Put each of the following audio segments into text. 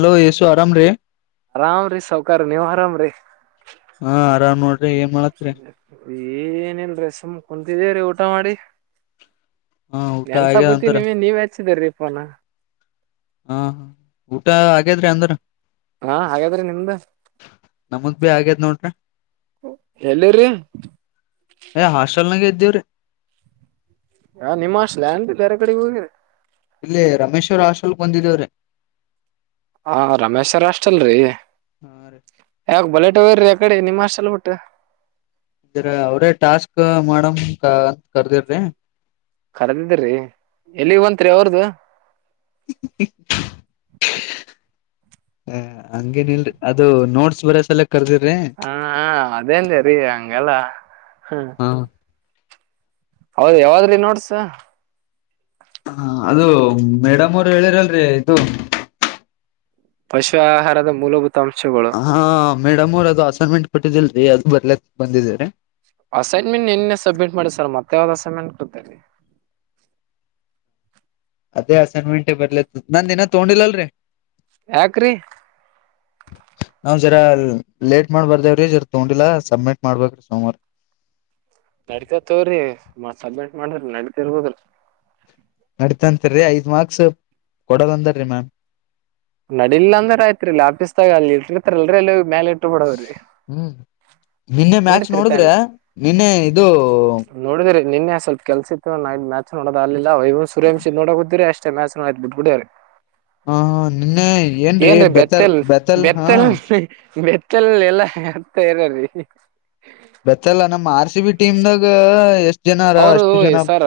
Hello ಯೇಸು ಆರಾಮ್ರೀ ಆರಾಮ ರೀ ಸಾವಕಾರ ನೀವು ಆರಾಮ ರೀ ಹಾ ಆರಾಮ್ ನೋಡ್ರಿ ಏನ್ ಮಾಡತ್ರಿ ಏನಲ್ರ ಸುಮ್ಮ್ ಕುಂತಿದೇರಿ ಊಟ ಮಾಡಿ ಹಾ ಊಟ ಆಗ್ಯದ ನೆನ್ಸಗತಿ ಅಂದ್ರ ನೀವ ನೀವ್ ಹಚ್ಚಿದರರಿ ಪೋನ ಹಾ ಊಟ ಹಾಗಗಾದ್ರಿ ಅಂದ್ರ ಹಾ ಹಾಗಾದ್ರಿ ನಿಮ್ದ ನಮಗ್ ಭಿ ಆಗ್ಯದ್ ನೋಡ್ರಿ ಹೇಳಲ್ಲ ರೀ ಏ ಹಾಸ್ಟೆಲ್ನಾಗ ಇದ್ದೇವ್ರೀ ಹಾ ನಿಮ್ಮ ಅಷ್ಟಲ್ಡ ಬರೆ ಕಡೆ ಹೋಗಿರ ಇಲ್ಲೇ ರಮೇಶ್ವರ್ ಹಶೋಲ್ಕ್ ಬಂದಿದೇವ್ರೆ ಹ ರಮೇಶ್ರ್ ಅಷ್ಟಲ್ರರಿ ಹಾ ರ ಊಟ ಬರ ಕಡೆ ನಿಮಷಲ್ ಹೊಊಟ್ಟ ಇದ್ರ ಅವ್ರೇ ಟಾಸ್ಕ್ ಮಾಡಮ ಅಂತ ಕರ್ದಿರ್ರಿ ಕರೆದಿದ್ದಿ್ರಿ ಎಲ್ಲಿ ಬಂತತ್ರಿ ಅವ್ರದು ಹ ಹಂಗೇನ ಇಲ್ರಿ ಅದು ನೋಡ್ಸ್ ಬರ ಸಲ ಕರ್ದಿರ್ರಿ ಹ ಅದೇಂದೇ ರೀ ಹಂಗೆಲ್ಲ ಹಾ ಹೌದು ಯಾವಾದ್ರಿ ನೋಡ್ಸ ಹ ಅದು ಮೇಡಮ್ ಅವರು ಹೇಳಿರಲ್ರಿ ಆಯ್ತು ಪಶು ಆಹಾರದ ಮೂಲಭೂತ ಅಂಶಗಳು ಹಾ ಮೇಡಮ್ ಅವರು ಅದು ಅಸೈನ್ಮೆಂಟ್ ಕೊಟ್ಟಿದ್ದಿಲ್ರರಿ ಅದು ಬರ್ಲಕ್ಕೆ ಬಂದಿದರಿ. ಅಸೈನ್ಮೆಂಟ್ ನಿನ್ನ ಸಬ್ಮಿಟ್ ಮಾಡಿ ಸರ್ ಮತ್ತ ಯಾವ್ದ್ ಅಸೈನ್ಮೆಂಟ್ ಕೊಡ್ತರಿ. ಅದೇ ಅಸೈನ್ಮೆಂಟ್ ಬರ್ಲ ನಂದ ದಿನ ತಗೊಂಡಿಲ್ಲಲ್ರರಿ. ಯಾಕ್ರೀ [unintelligible] [inaudible] ನಾವ್ ಜರ ಲೇಟ್ ಮಾಡ್ಬರ್ವ್ರೀ ಜರ ತಗೊಂಡಿಲ್ಲಾ ಸಬ್ಮಿಟ್ ಮಾಡ್ಬೇರಿ ಸೋಮವಾರ. [inaudible] ನಡತ ತೋವ್ರಿ ಮತ್ ಸಬ್ಮಿಟ್ ಮಾಡ್ರಿ ನಡತ ಇರ್ಬೋದಿಲ್ಲ. ನಡತಂತರಿರಿ ಐದ್ ಮಾರ್ಕ್ಸ್ ಕೊಡದಂದ್ರೀ ಮ್ಯನ್ [unintelligible] ನಡಿಲ್ಲಾ ಅಂದ್ರ ಆಯ್ತ್ರಿ ಇಲ್ಲಾಪೀಸ್ ತಾಗ ಅಲ್ಲಿ ಇಟ್ತರಿಲ್ರಿ ಎಲ್ಲಿ ಮೇಲೆ ಇಟ್ ಬಿಡವ್ರಿ [unintelligible] ಹ್ಮ್ ನಿನ್ನೆ ಮ್ಯಾಚ್ ನಡೀತ್ರಿ ಪ್ಯಾನ್ ನೋಡಿದ್ರೆ ನಿನ್ನೆ ಇದು. ನೋಡಿದ್ರಿ ನಿನ್ನೆ ಸ್ವಲ್ಪ ಕೆಲ್ಸಿತ್ತು ನೈ ಮ್ಯಾಚ್ ನೋಡೋದ ಆಲ್ಲಿಲ್ಲ ಸೂರ್ಯವಂಶಿ ನೋಡ ಹುದಿರಿ ಅಷ್ಟ ಮ್ಯಾಚ್ ನೋ ಬಿಟ್ಡ್ಬಿಡರಿ. ಹಾ ಹ ನಿನ್ನೆ ಏನ್ರೀ ಬೆತಲ್ ಬೆತ್ತಲ್ ಬೆತಲ್ ಹಾ. [unintelligible] ಚಲ್ಲಿ ಎಲ್ಲ ಹರ್ತ ಇರೀ. ಬೆತ್ತಲ್ಲ ನಮ್ಮ್ ಆರ್ ಸಿ ಬಿ ಟೀಮ್ ದಾಗ ಎಷ್ಟು. ಅವರು ಸರ್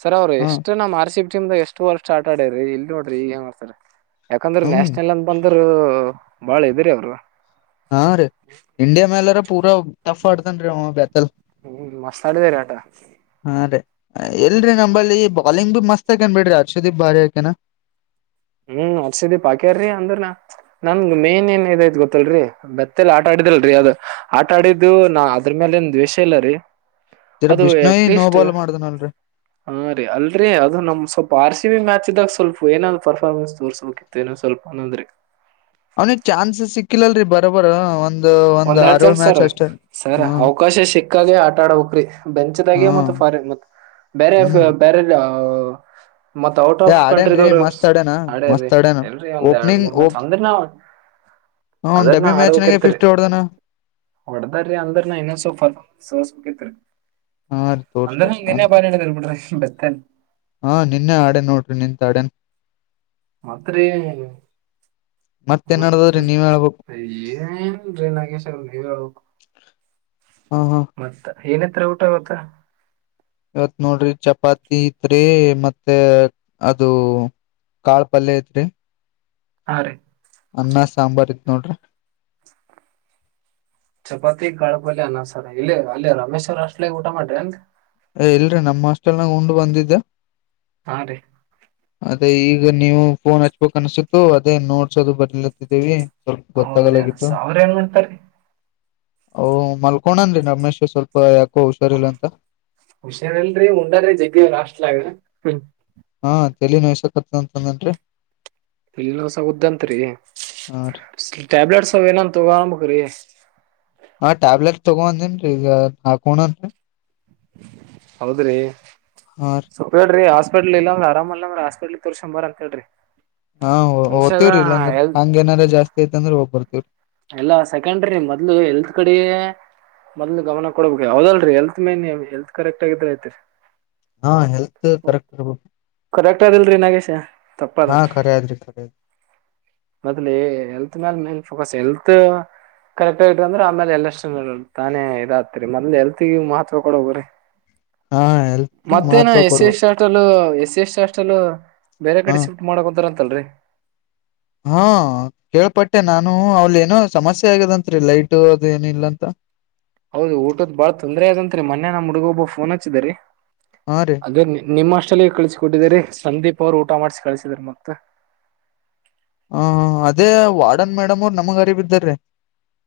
ಸರ್ ಅವ್ರು ಹ ಎಷ್ಟು ನ ಆರ್ಸಿ. [unintelligible] ಟೀಮಾಗ ಎಷ್ಟು ವರ್ ಸ್ಟಾರ್ಟ್ ಆಡರರಿ ಇಲ್ಲಿ ನೋಡ್ರಿ ಏನ್ ಮಾಡ್ತಾರಾಕಂದ್ರೆ ಹ್ಮ್ ನ್ಯಾಷನಲ್ ಅಂದ ಬಂದ್ರರು [unintelligible] ಬಾಳ ಇದರಿ ಅವರು. ಹಾ ರೀ ಇಂಡಿಯಾ ಮೇಲಾರ ಪೂರಾ ಟಫ್ ಆಡ್ತನ್ ಅವ ಬೆತಲ್. [unintelligible] ಹ್ಮ್ ಮಸ್ತ ಆಡಿದೇರಿ ಆಟ [unintelligible] ಎಲ್ರರಿ ನಂಬಲ್ಲಿ ಬಾಲಿಂಗ್ ಭ ಮಸ್ತ್ ಆಕನ್ ಬಿಡ್ರಿ ಅರ್ಶುದೀಪ್ ಭಾರ್ಯಾಕೇನಾ [unintelligible] ಹ್ಮ್ ಹರ್ಷಿದೀಪ್ ಆಾಕ್ಯಾರೀ ಅಂದ್ರ ನನ್ ಮೇನ್ ಏನ್ ಇದೈ ಗೊತ್ತಲ್ರರಿ ಬೆತ್ತಲ್ ಆಟ ಆಡಿ. ಲ್ರರಿ ಅದು ಆಟ ಆಡಿದ್ದು ನ ಅದ್ರ ಮೇಲೆ ಏನ್ ದ್ವೇಷ ಇಲ್ಲ ರೀ. ಜರ ಅದು ಬಿಷ್ಣೋಯ್ ನೋ ಎಟ್ಲೀಸ್ಟ್ ಬಾಲ್ ಮಾಡ್ದನಲ್ರಿ ಹ ರೀ ಅಲ್ರಿ ಅದು ನಮ್ ಸ್ವ [unintelligible] ಆರ್ ಸಿ ಬಿ ಮ್ಯಾಚ್ ಇದಾಗ ಸ್ವಲ್ಪ ಏನಾದ್ ಪರ್ಫಾರ್ಮೆನ್ಸ್ ತೋರ್ಸ್ಬೇಕಿತ್ತು ಏನ ಸ್ವಲ್ಪ ಅಂದ್ರೆ. ಅವನಿಗೆ ಚಾನ್ಸಸ್ ಸಿಕ್ಕಿಲ್ಲಲ್ರರಿ ಬರೋಬರ ಒಂದ. ಒಂದ್ ಎರಡ್ ಜನ್ಸ್ ಸರ್ ಸರ್ ಹ್ಮ್ ಅವಕಾಶ ಸಿಕ್ಕಾಗ ಆಟ ಆಡ ಹಕ್ರಿ ಬೆಂಚ್ದಾಗ ಮತ್ತ ಹ್ಮ್ ಫಾರಿ. ಮ ಬೇರೆ ಹ್ಮ್ ಬೇರೆಲ್ಲ. ಮತ್ ಔಟ್ ಏ ಆಫ್ ಆಡ್ಯನ್ರಿ ಕಂಟ್ರಿದವರು ಮಸ್ತ್ ಆಡ್ಯನ ಆಡ್ಯಿ ಮಸ್ತ್ ಆಡ್ಯನ ಎಲ್ರರಿ ಒಂದ್ ಎರಡ್ ಓಪನಿಂಗ್ ಮೂರ್ ಮ್ಯಾಚ್ ಓಪ್ ಅಂದ್ರಿ ನಾವು. [unintelligible] ಹ ಅದನ್ನ ಡಬ್ಬಿ ಆಡ್ಬೇಕಕ್ ಮ್ಯಾಚ್ನಾಗೆ ಇತರಿ. ಫಿಫ್ಟಿ ಹೊಡ್ದನ ಹೊಡದ ಅಂದ್ರನ ಇನ್ನ ಸ ಸಸ. ಹಾ ರೀ ತೋರ್ಸ್ಬೋ ಅಂದನ ಬಾರ ಕರುಬಿಡ ಬೆತನ್. ಹಾ ನಿನ್ನೆ ಆಡ ನೋಡ್ರಿ ನಿಂತ ಆಡೇನ್. ಮತ್ರಿ [unintelligible] ಮತ್ತೇನ್ ನಡದದ್ರಿ ನೀವ್ ಹೇಳ್ಬೇಕು ಮತ್ತೆ ಏನ್ರೀ ನಾಗೇಶ್ ಅವ ಹಬೇಕು [unintelligible] ಹಾ ಹಾ [unintelligible] ಏನತ್ರ ಊಟ ಅವತ್ತ. ಇವತ್ ನೋಡ್ರಿ ಚಪಾತಿ ಐತ್ರಿ ಮತ್ತೆ ಅದು [unintelligible] ಕಾಳ ಪಲ್ಯ ಐತ್ರಿ. ಹಾ ರೀ. ಅನ್ನ ಸಾಂಬಾರ್ ಇತ್ ನೋಡ್ರಿ [unintelligible] ಚಪಾತಿ ಕಾಳಪಲ್ ಅನ್ನಸರ ಇಲ್ಲಿ ಅಲ್ಲಿ ರಮೇಶ್ ಅವರ್ ಅಷ್ಟ್ ಊಟ ಮಾಡ್ರಿ ಏನ್. ಏ ಇಲ್ರೀ ನಮ್ಮ್ ಅಸ್ಟೆಲ್ನಾಗ ಉಂಡ್ ಬಂದಿದ್ದ. ಹಾ ರೀ [unintelligible] ಅದ ಈಗ ನೀವು ಫೋನ್ ಹಚ್ಬೇಕಕ್ ಅನ್ಸತ್ತು ಅದೇ ನೋಡ್ಸೋದು ಬರ್ಲತ್ತಿದ್ದೀವಿ. ಸ್ವಲ್ಪ ಹೌದ್ರಿ ಗತ್ತಾಗಲಗತ್ತು [unintelligible] ಅವ್ರ ಏನ್ ಮಾಡ್ತಾರ್ರಿ ಓ ಮಲ್ಕೋಣನ್ರಿ ರಮೇಶ ಸ್ವಲ್ಪ ಯಾಕೋ ಹುಷಾರಿಲ್ಲ ಅಂತ. ಹುಷಾರಲ್ರರಿ ಉಂಡಾದ್ರಿ ಜಗ್ಗ ಅಷ್ಟಲಗ. ಹಾ ತಲ ನಸಕತಂತಂದನ್ರಿ [unintelligible] ಇಸ ಉುದ್ದಂತರಿ ಹಾ ರೀ ಟ್ಯಾಬ್ಲೆಟ್ಸ್ ಏನ ತಗಬೇಕ [unintelligible] [inaudible] ಹಾ ಟ್ಯಾಬ್ಲೆಟ್ ತಗೊಂದನ್ ಈಗ ಹಾಕೋಣನ್ರಿ ಹೌದ್ರಿ ಸ್ವಲ್ ಹೇಳ್ರಿ ಆಸ್ ಹಸ್ಪೆಟ್ಲ್ ಇಲ್ಲಂದ್ರ ಆರಾಮ ಅಂದ್ರ ಹಸ್ಪಟ್ಲ್ ತರ್ರಿಸಕಂಬಾರ ಅಂತ ಹೇಳ್ರಿ ಮನ್ಷ್ಯಾಗ ಹಾಓದ್ತಿವ್ರರಿ ಇಲ್ಲಾಂದ್ರ ಎಲ್ ಹಂಗ ಏನಾರ ಜಾಸ್ತಿ ಐತ್ ಅಂದ್ರೆ ಹೋಗ್ಬರ್ತತಿವ್ರಿ ಎಲ್ಲಾ ಸೆಕೆಂಡ್ರಿ ಮೊದ್ಲು ಎಲ್ತ್ ಕಡೆ ಮೊದ್ಲು ಗಮನ ಕೊಡ್ಬೇಕಕ್ ಯಾವದಲ್ರರಿ ಹೆಲ್ತ್ ಮೇನ್ ಹೆಲ್ತ್ ಕರೆಕ್ಟ್ ಆಗಿದ್ರ ಐತ್ರಿ ಹಾ ಹೆಲ್ತ್ ಕರೆಕ್ಟ್ಬ ಕರೆಕ್ಟರ್ ಇಲ್ರಿ ನಾಗೇಶ ತಪ್ಪದ ಹಾ ಖರೆ ಅದ್ರಿ ಖರೆ ಅದ್ರಿ. ಮದಲ ಎಲ್ತ್ ಮೇಾಲನ್ ಫೋಕಸ್ ಎಲ್ತ್ ಕರೆಕ್ಟ್ ಆಗಟ್ ಅಂದ್ರೆ ಆಮೇಲೆ ಎಲ್ಲಷ್ಟು ತಾನೇ ಇದ ಆತಿರಿ ಮೊದ್ ಎಲ್ತ್ಗ ಮಹತ್ವ ಕೊಡ ಹೋಗ್ರಿ ಹಾ ಹೆಲ್ತ್ ಮತ್ತೇನ ಮಹತ್ವ ಎಸ್ ಎ ಕೊಡ್ಬೇಕ್ ಶಾಟ್ಲ್ ಎಸ್ ಸಿ ಎಸ್ ಅಸ್ಟಲ್ಲ ಬೇರೆ ಹಾ ಕಡೆ ಶಿಫ್ಟ್ ಮಾಡಕ್ತಾರಂತಲ್ರರಿ ಹಾ ಕೇಳ್ಪಟ್ಟೆ ನಾನು ಅವಲ್ ಏನೋ ಸಮಸ್ಯೆ ಆಗ್ಯದಂರಿ ಲೈಟ ಅದೇಏನ ಇಲ್ಲ ಅಂತ [inaudible] ಹೌದು ಊಟದ್ ಬಾಳ ತೊಂದರೆ ಅದಂತ್ರಿ ಮೊೆ ನ ಹುಗೊಬ್ಬ ಫೋನ್ ಹಚ್ಚಿದರಿ ಹಾ ರೀ ಅದೇ ನಿಮ್ಮಷ್ಟ ಚಲ ಕಳಿಸಿಕೊಟ್ಟಿದ್ರರಿ ಸಂದೀಪ್ ಅವರು ಊಟ ಮಾಡಿಸಿಿ ಕಳಸಿದರು ಮತ್ತ ಹ ಅದೇ ವಾಡನ್ ಮೇಡಮ್ ಅವರು ನಮ್ಗ ಗರಿಬಿದ್ದಾರ್ರೀ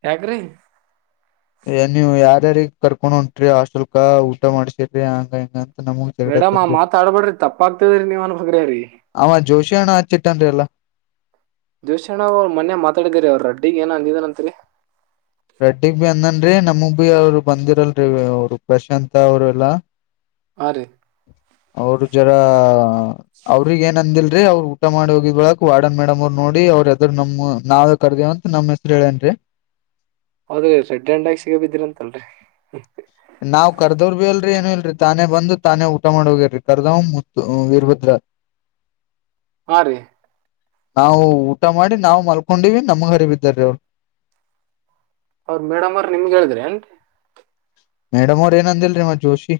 ಯಾಕ್ರಿ ಎನ ಯಾರ ಅ ಕರ್ಕೊಂಡ್ ಹೊಂಟ್ರಿ ಹಾಸ್ಟೆಲ್ಕ ಊಟ ಮಾಡಸಿರ್ರಿ ಹಂಗ ಹಂಗ ಮೇಡಮ್ ಆ ಮಾತಾಡ್ಬೇಡ್ರಿ ತಪ್ಪಾಗಗ್ತದ್ರಿ ನೀವ್ ಅನ್ಬಗ್ರರಿ ಣ ಆ ಚಿಟ್ಟನ್ ಎಲ್ಲ ದೋಶ್ಯಣ್ಣ ಅವರು ಮನೆ ಮಾತಾಡಿದೀರಿ ಅವರು ರಡ್ಡಿಗೆ ಏನ ಅಂದಿದಾನ ಅಂತರಿ ರೆಡ್ಡಿಗ್ ಬಿ ಅಂದನ್ರೀ ನಮಗ್ ಭ ಅವ್ರು ಬಂದಿರಲ್ರಿ ಅವರು ಪ್ರಶಾತ್ ಅವರು ಎಲ್ಲಾ ಹಾ ರೀ ಅವರು ಜರ ಅವ್ರಗ್ ಏನ್ ಅಂದಿಲ್ರಿ ಅವ್ರುಊಟ ಮಾಡಿ ಹೋಗಿದ ಬಳಕ್ ವಾರ್ಡನ್ ಮೇಡಮ್ ಅವ್ ನೋಡಿ ಅವ್ರರುದ್ ನಮ್ಮ್ ನಾವವು ಕರ್ದೇವಂತ ನಮ್ಮ್ ಹೆಸರು ಹೇಳೇನ್ರಿ ಹೌದ್ರಿ ರೆಡ್ಡಗ ಸಿಗ ಬಿದ್ದಿರ ಅಂತಲ್ರರಿ ನಾವ್ ಕರ್ದವರ್ ಬಿ ಅಲ್ ಅಲ್ರಿ ಏನು ಇಲ್ರರಿ ತಾನೇ ಬಂದು ತಾನೇ ಊಟ ಮಾಡ ಹೋಗಿರಿ ಕರ್ದವ ಮು ಇರ್ಭದ್ರ ಹಾ ರೀ ನಾವು ಊಟ ಮಾಡಿ ನಾವವು ಮಲ್ಕೊಂಡಿವವಿ ನಮ್ಗ್ ಹರಿಬಿದ್ದಾರೀ ಅವರು ಅವ್ರ ಮೇಡಮ್ ಅವ್ರ ನಿಮಗೆ ಹೇಳಿದ್ರಿ ಏನ್ರಿ ಮೇಡಮ್ ಅವ್ರ ಏನಂದಿಲ್ರಿಮ್ಮ ಜೋಶಿ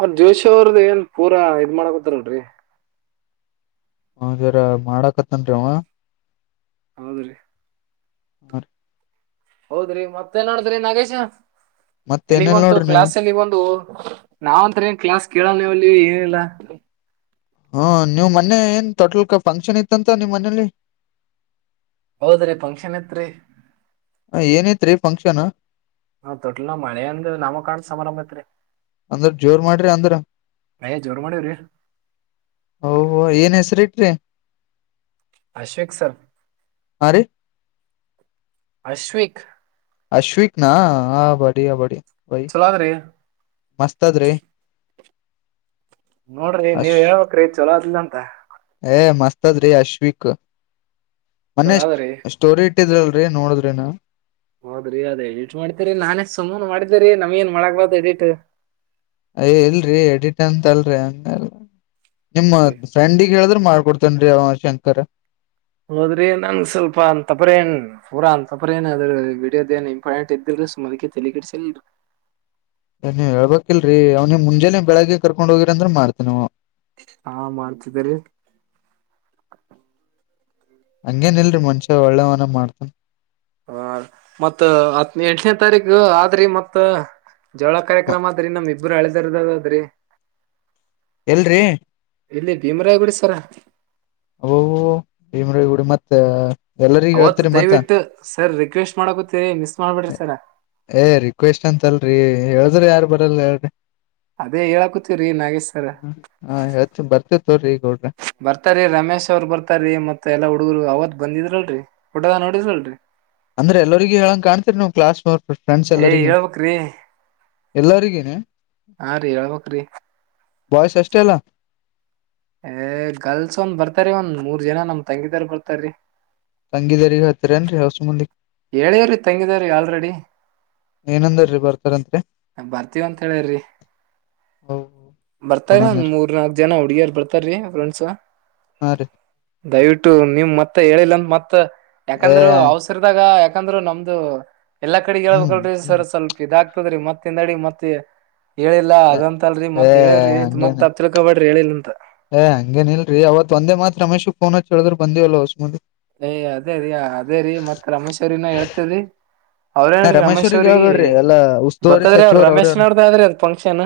ಅವ್ರ ಜೋಶಿ ಅವ್ರದ ಏನ್ ಪೂರಾ ಇದ್ ಮಾಡಕೊತಾರಡ್ರಿ ಹದರ ಮಾಡಕತ್ತನ್ರಿ ಅವ ಹೌದ್ರಿ ಹ ಹೌದ್ರಿ ಮತ್ತೆನ್ ನೋಡಿದ್ರಿ ನಾಗೇಶ ಮತ್ ಎಲ್ಲಿಗ್ ಏನಿಲ್ ಬಂತು ನೋಡ್ರಿ ನೀವ್ ಕ್ಲಾಸ್ ಅಲ್ಲಿ ಬಂದು ನಾವಂತ ಏನ್ ಕ್ಲಾಸ್ ಕೇಳಲ್ವುಲ್ಲಿ ನೀ ಏನಿಲ್ಲ ಹ್ಮ ನೀವ್ ಮನೆೆ ಏನ್ ಟೋಟಲ್ ಫಂಕ್ಷನ್ ಇತ್ತಂತ ನಿಮ್ಮ್ ಮನೇಲಿ ಹೌದ್ರಿ ಫಂಕ್ಷನ್ ತ್ರಿ ಹ ಏನೈತ್ರಿ ಫಂಕ್ಷನ್ ಹಾ ತೊಟ್ಲ ನ ಮಳೆ ಅಂದ ನಮ್ಮ ಕಾಣ ಸಮಾರಂಭ ಐತ್ರಿ ಅಂದ್ರ ಜೋರ್ ಮಾಡ್ರಿ ಅಂದ್ರ ಅಯ್ಯ ಜೋರ್ ಮಾಡಿವ್ರಿ ಓ ಏನ್ ಹೆಸರಿ ಇಟ್ರಿ ಅಶ್ವೇಕ್ ಸರ್ ಹಾ ರೀ ಅಶ್ವಕ್ ಅಶ್ವಕ್ ನ ಆ ಬಡಿ ಬಡಿ ಒಯ್ ಚಲೋ ಅದ್ರಿ ಮಸ್ತ್ ಅದ್ರೀ ನೋಡ್ರಿ ನೀವ್ ಹೇಳ್ಬೇಕ್ರಿ ಚಲೋ ಅದಿಲ್ಲ ಅಂತ ಮಸ್ತಜ ರೀ ಅಶ್ವಕ್ ಮನೆ ಚಲೋ ಅದ್ರಿ ಸ್ಟೋರಿ ಇಟ್ಟಿದ್ರಲ್ರರಿ ನೋಡಿದ್ರಿನು ಹೌದ್ರಿ ಅದೇ ಎಡಿಟ್ ಮಾಡ್ತೇರಿ ನಾನೇ ಸುಮನೆ ಮಾಡಿದ್ದೇರಿ ನಮ್ ಏನ್ ಮಾಡಕ್ಬಾರ್ದ ಎಡಿಟ್ ಅಯ ಇಲ್ರರಿ ಎಡಿಟ್ ಅಂತಲ್ರಿ ಹಂಗ ನಿಮ್ಮ ನೋಡ್ರಿ ಫ್ರಂಡಗ್ ಹೇಳಿದ್ರ ಮಾಡ್ಕೊಡ್ತೇನ್ೀ ಅವ ಶಂಕರ ಹೋದ್ರಿ ನನ್ ಸ್ವಲ್ಪ ಅಂತ ತಪ್ರ ಏನ್ ಪೂರ ಅಂತಪ್ರ ಏನ್ ಅದ್ರ ವಿಡಿಯೋದಏನ್ ಇಂಪಾರ್ಟೆಂಟ್ ಇದ್ದಿ ಸ ಮದಕ್ಕೆ ತಿಲ ಕೆಡಿಸ ಏ ನೀ್ ಹೇಳ್ಬೇಕಿಲ್ರರಿ ಅವ್ ನೀ್ ಮುಂಜೆಾನ ಬೆಳಗ್ಗೆ ಕರ್ಕೊಂಡ್ ಹೋಗಿರಿ ಅಂದ್ರ ಮಾಡ್ತ ನೀವು ಹಾ ಮಾಡ್ತಿದ್ದರಿ ಹಂಗೇನ ಇಲ್ರಿರಿ ಮನ್ಷ್ಯ ಒಳ್ಳೆವನ ಮಾಡ್ತನ್ ಹ ಮತ್ ಹತ್ ಎಂಟನೇ ತಾರೀಕು ಆದ್ರಿ ಮತ್ತ ಜೋಳ ಕಾರ್ಯಕ್ರಮ ಅದ್ರಿ ನಮ್ ಇಬ್ಬರು ಹಳೆದರದದದ್ರಿ ಎಲ್ರಿ ಇಲ್ಲಿ ಭೀಮರಾಯಗುಡಿ ಸರ ಭಮ್ರಗುಡಿ ಮತ್ತ ಎಲ್ಲರಿಗ ಅವತ್ ಹೇಳ್ತರಿ ಮತ್ತ ದಯವಿಟ್ಟು ಸರ್ ರಿಕ್ವೆಸ್ಟ್ ಮಾಡಕೊತೀರಿ ಮಿಸ ಏ ರಿಕ್ವೆಸ್ಟ್ ಅಂತಲ್ರಿ ಹೇಳದ್ರಿ ಯಾರು ಬರಲ್ಲಿ ಅದೇ ಹೇಳಕತ್ತೀವ್ರಿ ನಾಗೇಶ್ ಸರ್ ಹ ಯತ್ತು ಬರ್ತೇ ತೋ್ರಿ ಈಗ ಹೋಡ್ರಿ ಬರ್ತಾರೀ ರಮೇಶ್ ಅವರು ಬರ್ತಾರೀ ಮತ್ ಎಲ್ಲಾ ಹುಡುಗರು ಅವತ್ ಬಂದಿದ್ರಲ್ರರಿ ೋಟದ ನೋಡಿದ್ರಲ್ರರಿ ಅಂದ್ರೆ ಎಲ್ಲರಿಗ ಹೇಳಂಗ ಕಾಣ್ೀರಿ ನೀವು ಕ್ಾಸ್ ಏ ಹಳ್ಬೇಕ್ರಿ ಎಲ್ಲರಿಗೇನೆ ಹಾ ರೀ ಹೇಳ್ಬಕ್್ರಿ ಬಯಸ್ ಎಷ್ಟೇ ಅಲ್ಲ ಏ ಗರ್ಲ್ಸ್ ಒಂದ್ ಬರ್ತಾರ ಒಂದ್ ಮೂರ್ ಜನ ನಮ್ ತಂಗಿದಾರ ಬರ್ತಾರೀ ತಂಗಿದದಾರ ಹತ್ತಾರೇನ್ರಿ ಹಸ ಮುಂದಿ ಹೇಳೇವ್ರಿ ತಂಗಿದ್ರೀ ಆಲ್ರೆಡಿ ಏನಂದರ್ರಿ ಬರ್ತಾರಂತ್ರಿ ಬರ್ತೀವ ಅಂತ ಹೇಳಿ್ರಿ ಬರ್ತಾರ ಗುಣನೇ ಒಂದ ರೀ ಮೂರ್ ನಾಲ್ಕ ಜನ ಹುಡ್ಗಿಯರ್ ಬರ್ತಾರೀ ಫ್ರೆಂಡ್ಸ್ ಹಾ ರೀ ದಯವಿಟ್ಟು ನಿಮ್ ಮತ್ತೆ ಹೇಳಿಲ್ಲಂತ ಮತ್ತ ಮತ್ತ್ ಯಾಕಂದ್ರು ಏ ಅವಸರದಾಗ ಯಾಕಂದ್ರರು ನಮ್ದು ಎಲ್ಲಾ ಕಡೆ ಹ್ಮ್ ಹೇಳ್ಬೇಕಲ್ಿ ಸರ್ ಹ್ಮ್ ಸ್ವಲ್ಪ ಇದಾಗ್ತದ್ರಿ ಮತ್ತಿಂದ ಅಡಿ ಮತ್ತೆ ಹೇಳಿಲ್ಲ ಅದಂತ ಅಲ್ರರಿ ಏ ಮತ್ ಹೇಳಿವವ್ರಿ ಮತ್ತ ಅಪ್ಪಪ್ ತಿಳ್ಕೊಬೇಡ್ರಿ ಹೇಳಿಲ್ಲ ಅಂತ ಏ್ ಹಂಗೇನ್ಲ್ರಿ ಅವತ್ ಒಂದೇ ಮಾತ್ರ ರಮೇಶ್ಕ್ ಫೋನ್ ಹಚ್ ಹೇಳಿದ್ ಬಂದಿವವಲ್ಲ ಹೊಸ್ಮಿ ಏಯ ಅದೇರಿ ಅದೇರಿ ಮತ್ ರಮೇಶ್ವರಿನ ಹೇಳ್ತೇವ್ರಿ ನಾ ಅವ್ರೇನ್ರೀ ರಮೇಶ್ ರಮೇಶ್ವರಿಗ್ ಅವ್ರಿಗೆ ಹಳ್ಗಡಿ ಎಲ್ಲಾ ಉಸ್ತುವಾರಿ ಗೊತ್ತದ್ರಿ ಅವ್ರ ಸಚಿವರ ಅವ್ರಾರ ರಮೇಶ್ನವ್ರದಾದ್ರಿ ಅದ್ ಫಂಕ್ಷನ್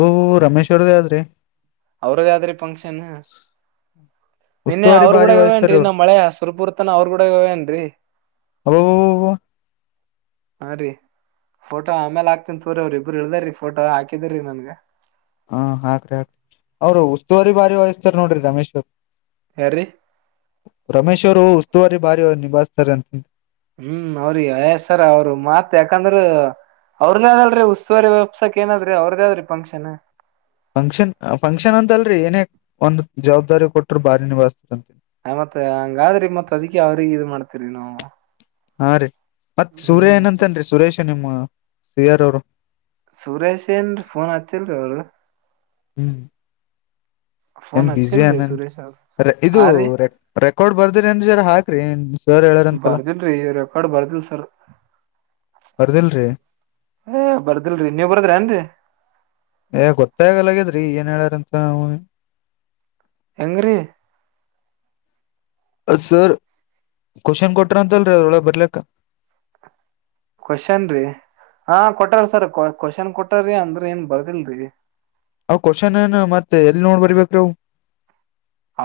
ಓ ರಮೇಶ್ವರ್ದ ಆದ್ರಿ ಅವ್ರಗಾದ್ರೀ ಫಂಕ್ಷನ್ ನಿನ್ನೆ ಉಸ್ತುವಾರಿ ಅವ್ರ ಕೂಡ ಭಾರಿ ವಹಿಸ್ತಾರ ಇವೇನ್ರರಿ ಅವ್ರು ನಮ್ಮ್ ಮಳೆ ಸುರಪುರ್ತನ ಅವ್ರ ಕೂಡ ಇವೇನ್ರರಿ ಹ ಹಾ ರೀ ಫೋಟೋ ಆಮೇಲೆ ಹಾಕ್ತನ್ ತೋರಿ ಅವ್ರರಿ ಇಬ್ಬರು ಇಳ್ದ್ರೀ ಫೋಟೋ ಹಾಕಿದ್ರರಿ ನನ್ಗ ಹಾ ಹಾಕ್ರರಿ ಹಾಕ್ರರಿ ಅವ್ರರು ಉಸ್ತುವಾರಿ ಭಾರಿ ವಯಸ್ತಾರ ನೋಡ್ರಿ ರಮೇಶ್ ಅವ ಹೇಳರಿ ರು ಉಸ್ತುವಾರಿ ಬಾರಿ ನಿಭಾಯ್ತಾರೆ ಅಂತಿ ಹ್ಮ್ ಅವ್ರಿಗೆಸರ ಅವರು ಮತ್ ಯಾಕಂದ್ರ ಅವ್ರದೇ ಅದಲ್ರೀ ಉಸ್ತುವಾರಿ ವ್ಯಾಪ್ಸಾಕ್ ಏನಾದ್ರಿ ಅವ್ರದೇ ಆದದ್ರಿ ಫಂಕ್ಷನ್ ಫಂಕ್ಷನ್ ಫಂಕ್ಷನ್ ಅಂತ ಅಲ್ರರಿ ಏನೇ ಒಂದ್ ಜವಾಬ್ದಾರಿ ಕೊಟ್ರ ಬಾರಿ ನಿವಾಸ ಹ ಮತ್ ಹಂಗಾದ್ರಿ ಮತ್ ಅದ್ಕೆ ಅವ್ರಿಗೆ ಇದ ಮಾಡ್ತಿವ್ರಿ ನಾವು. ಹಾ ರೀ ಮತ್ತ್ ಸೂರ್ಯ ಹ್ಮ್ ಏನಂತನ್ರಿ ಸುರೇಶ ನಿಮ್ಮ ಸಿ ಆರ್ ಅವ್ರು. ಸುರೇಶ್ ಏನ್ರಿ ಫೋನ್ ಹಚ್ಚಿಲ್ರಿ ಅವ್ರು ಹ್ಮ್ ಮ ಫೋನ್ ಬಸಿ ಹಚ್ಚಿಲ್ರಿ ಆನ್ ಏನ್ ಸುರೇಶ್ ಅವ್ರ ಇದು ಹಾ ರೀ ರೆಕಾರ್ಡ್ ಬರ್ದ್ರಿರೇನ್ ಜರ ಹಾಕ್ರಿ. ಸರ್ ಹೇಳ್ಯಾರಂತಲ್ಲ ಬರ್ದಿಲ್ರಿ ರೆಕಾರ್ಡ್ ಬರ್ದಿಲ್ ಸರ್. ಬರ್ದಿಲ್ರೀ. ಏ ಬರ್ದಿಲ್ರಿ ನೀವ್ ಬರ್ದಿರೇನ್ರೀ. ಏ ಗೊತ್ತೇ ಆಗಲಗ್ಯಾದ್ರಿ ಏನ್ ಹೇಳಾರಂತ [unintelligible] ಹೆಂಗ್ರೀ. ಅ ಸರ್ ಕ್ವಷನ್ ಕೊಟ್ರ ಅಂತಲ್ರಿ ಅದರೊಳಗ ಬರ್ಲ್ಯಾಕ. ಕ್ವಶನ್ ರೀ. ಹಾ ಕೊಟ್ಟಾರ ಸರ್ ಕ್ವಶನ್ ಕೊಟ್ಟಾರಿ ಅಂದ್ರ ಏನ್ ಬರ್ದಿಲ್ರಿ. ಹ ಕ್ವಷನೆನ್ ಮತ್ತೆ ಎಲ್ ನೋಡ್ ಬರಿರ್ಬೇಕ್ರಿ ಅವು.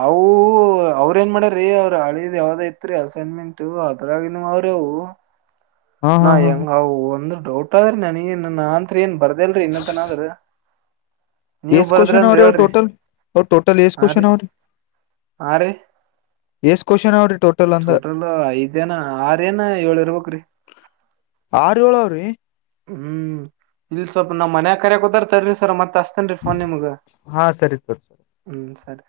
ಅವು ಅವ್ರ ಏನ್ ಮಾಡ್ಯಾರಿ ಅವ್ರ ಹಳಿದ್ ಯಾವ್ದೋ ಇತ್ರಿ ಅಸೈನ್ಮೆಂಟ್ ಅದ್ರಾಗ್ ಇನ್ವು ಆವ್ರಿ. ಹಾ ನಾ ಹಾ ಹಾ ಹೆಂಗ ಒಂದು ಡೌಟ್ ಅದ್ರಿ ನಂಗೆ ನಾ ಅಂತ್ರ ಏನ್ ಬರ್ ಬಾರ್ದಿಲ್ಲ ಇನ್ನತನಾದ್ರೂ. ಏಸ್ ಕ್ವಷನ್ ಆವ್ರಿ ಅವು ಟೋಟಲ್ ಟೋಟಲ್ ಎಸ್ ಹಾ ರೀ ಕ್ವಷನ್ ಅವ್ರಿ. ಹಾ ರೀ. ಎಸ್ ಕ್ವಶನ್ ಅವ್ರಿ ಅಂದ ಟೋಟಲ್ ಐದನೇ ಆರೆನ್ ಏಳು ಇರಬೇಕ್ರಿ ಆರ್ ಏಳು ಅವ್ರಿ ಹ್ಮ್ ಇಲ್ ಸ್ವಲ್ಪ ನಮ್ ಮನ್ಯಗ ಕರಿಯಾ ಕತ್ಯಾರಿ ತಡ್ರಿ ಸರ್ ಮತ್ ಅಷ್ಟ. ನ್ರಿ ಫೋನ್ ನಿಮಗೆ ಹಾ ಸರಿ ತೋರಿ ಹ್ಮ ಸರಿ.